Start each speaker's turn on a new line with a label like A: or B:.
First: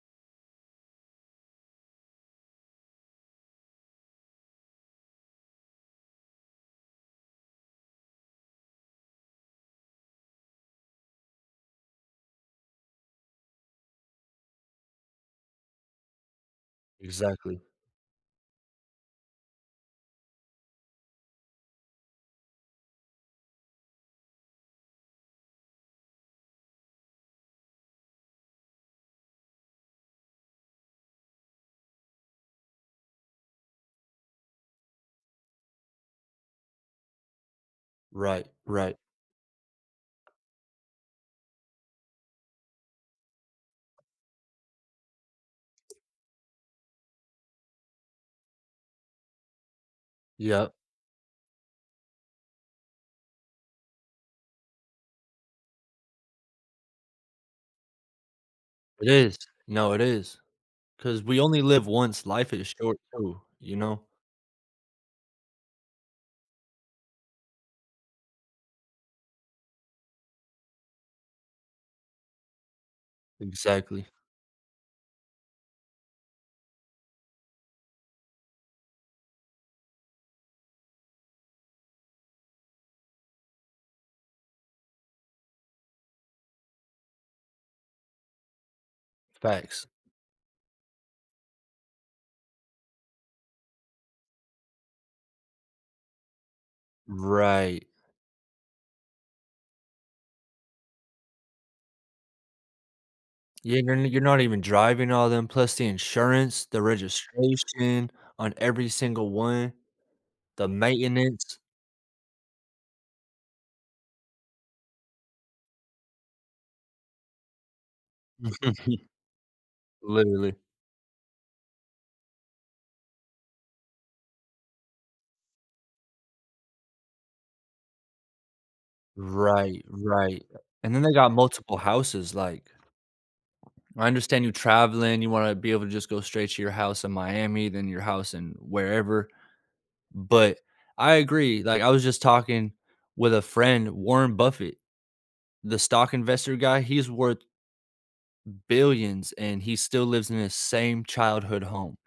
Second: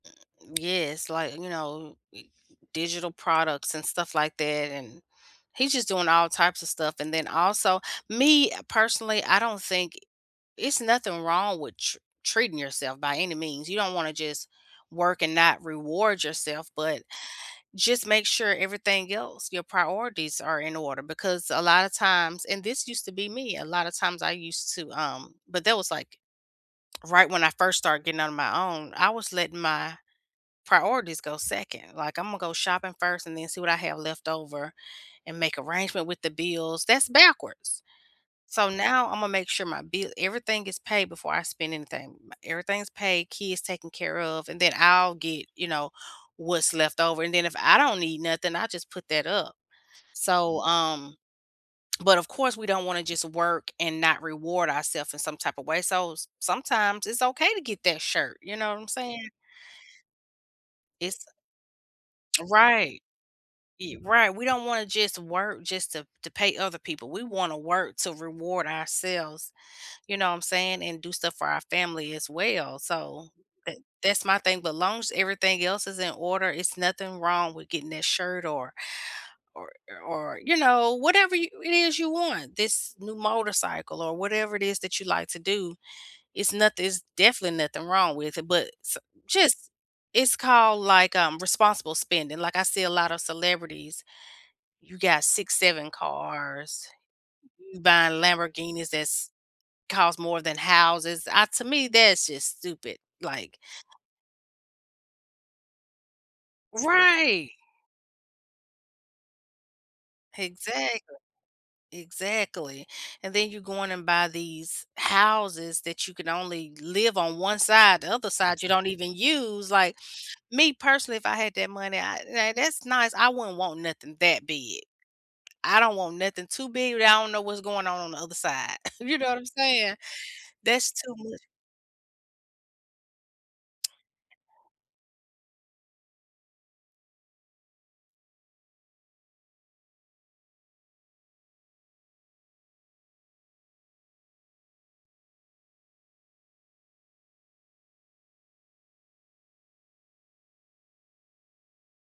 A: Yes. Like, you know, digital products and stuff like that, and he's just doing all types of stuff, and then also me, personally, I don't think it's nothing wrong with tre treating yourself by any means. You don't wanna just work and not reward yourself, but
B: Exactly.
A: just make sure everything else, your priorities are in order because a lotta times and this used to be me, a lotta times I used to, um but that was, like, right when I first started getting out on my own, I was letting my priorities go 2nd. Like, Imma go shopping first and then see what I have left over and make arrangement with the bills. That's backwards,
B: Right.
A: so
B: Right.
A: now Imma make sure my bill everything is paid before I spend anything. M everything's paid, kids taken care of, and then I'll get, you know, what's left over, and then if I don't need nothing, I just put that up, so,
B: Yep.
A: um, but, of course, we don't wanna just work and not reward ourself in some type of way, so s sometimes it's okay to get that shirt, you know what I'm
B: It
A: saying?
B: is. No, it is. 'Cause
A: It's
B: we only live once. Life is short
A: Right.
B: too. You
A: Ye
B: know?
A: right. We don't wanna just work just to to pay other people. We wanna work to reward ourselves. You know what I'm saying? And do stuff for our family as well, so that
B: Exactly.
A: that's my thing. But long as everything else is in order, it's nothing wrong with getting that shirt or or o or, you know, whatever you it is you want. This new motorcycle or whatever it is that you like to do, it's nothin it's definitely nothing wrong with it, but s just
B: Facts.
A: it's called, like, um, responsible spending, like, I see a lot of celebrities you got 6, 7 cars,
B: Right.
A: buying Lamborghinis that's cost more than houses. I To me, that's just stupid. Like
B: Yeah. You're no you're not even driving all them, plus the insurance, the
A: Right.
B: registration on every single one, the
A: Exactly.
B: maintenance.
A: Exactly. And then you go in and buy these houses that you can only live on 1 side, the other side, you don't even use, like,
B: Literally.
A: me, personally, if I had that money, I yeah that's nice. I wouldn't want nothing that big. I don't want nothing too big, where I don't know what's going on on the other side. You know what I'm
B: Right.
A: saying?
B: Right.
A: That's
B: And then they
A: too
B: got
A: much
B: multiple houses, like I understand you traveling. You wanna be able to just go straight to your house in Miami, then your house in wherever, but I agree, like, I was just talking with a friend Warren Buffett, the stock investor guy, he is worth billions, and he still lives in his same childhood home.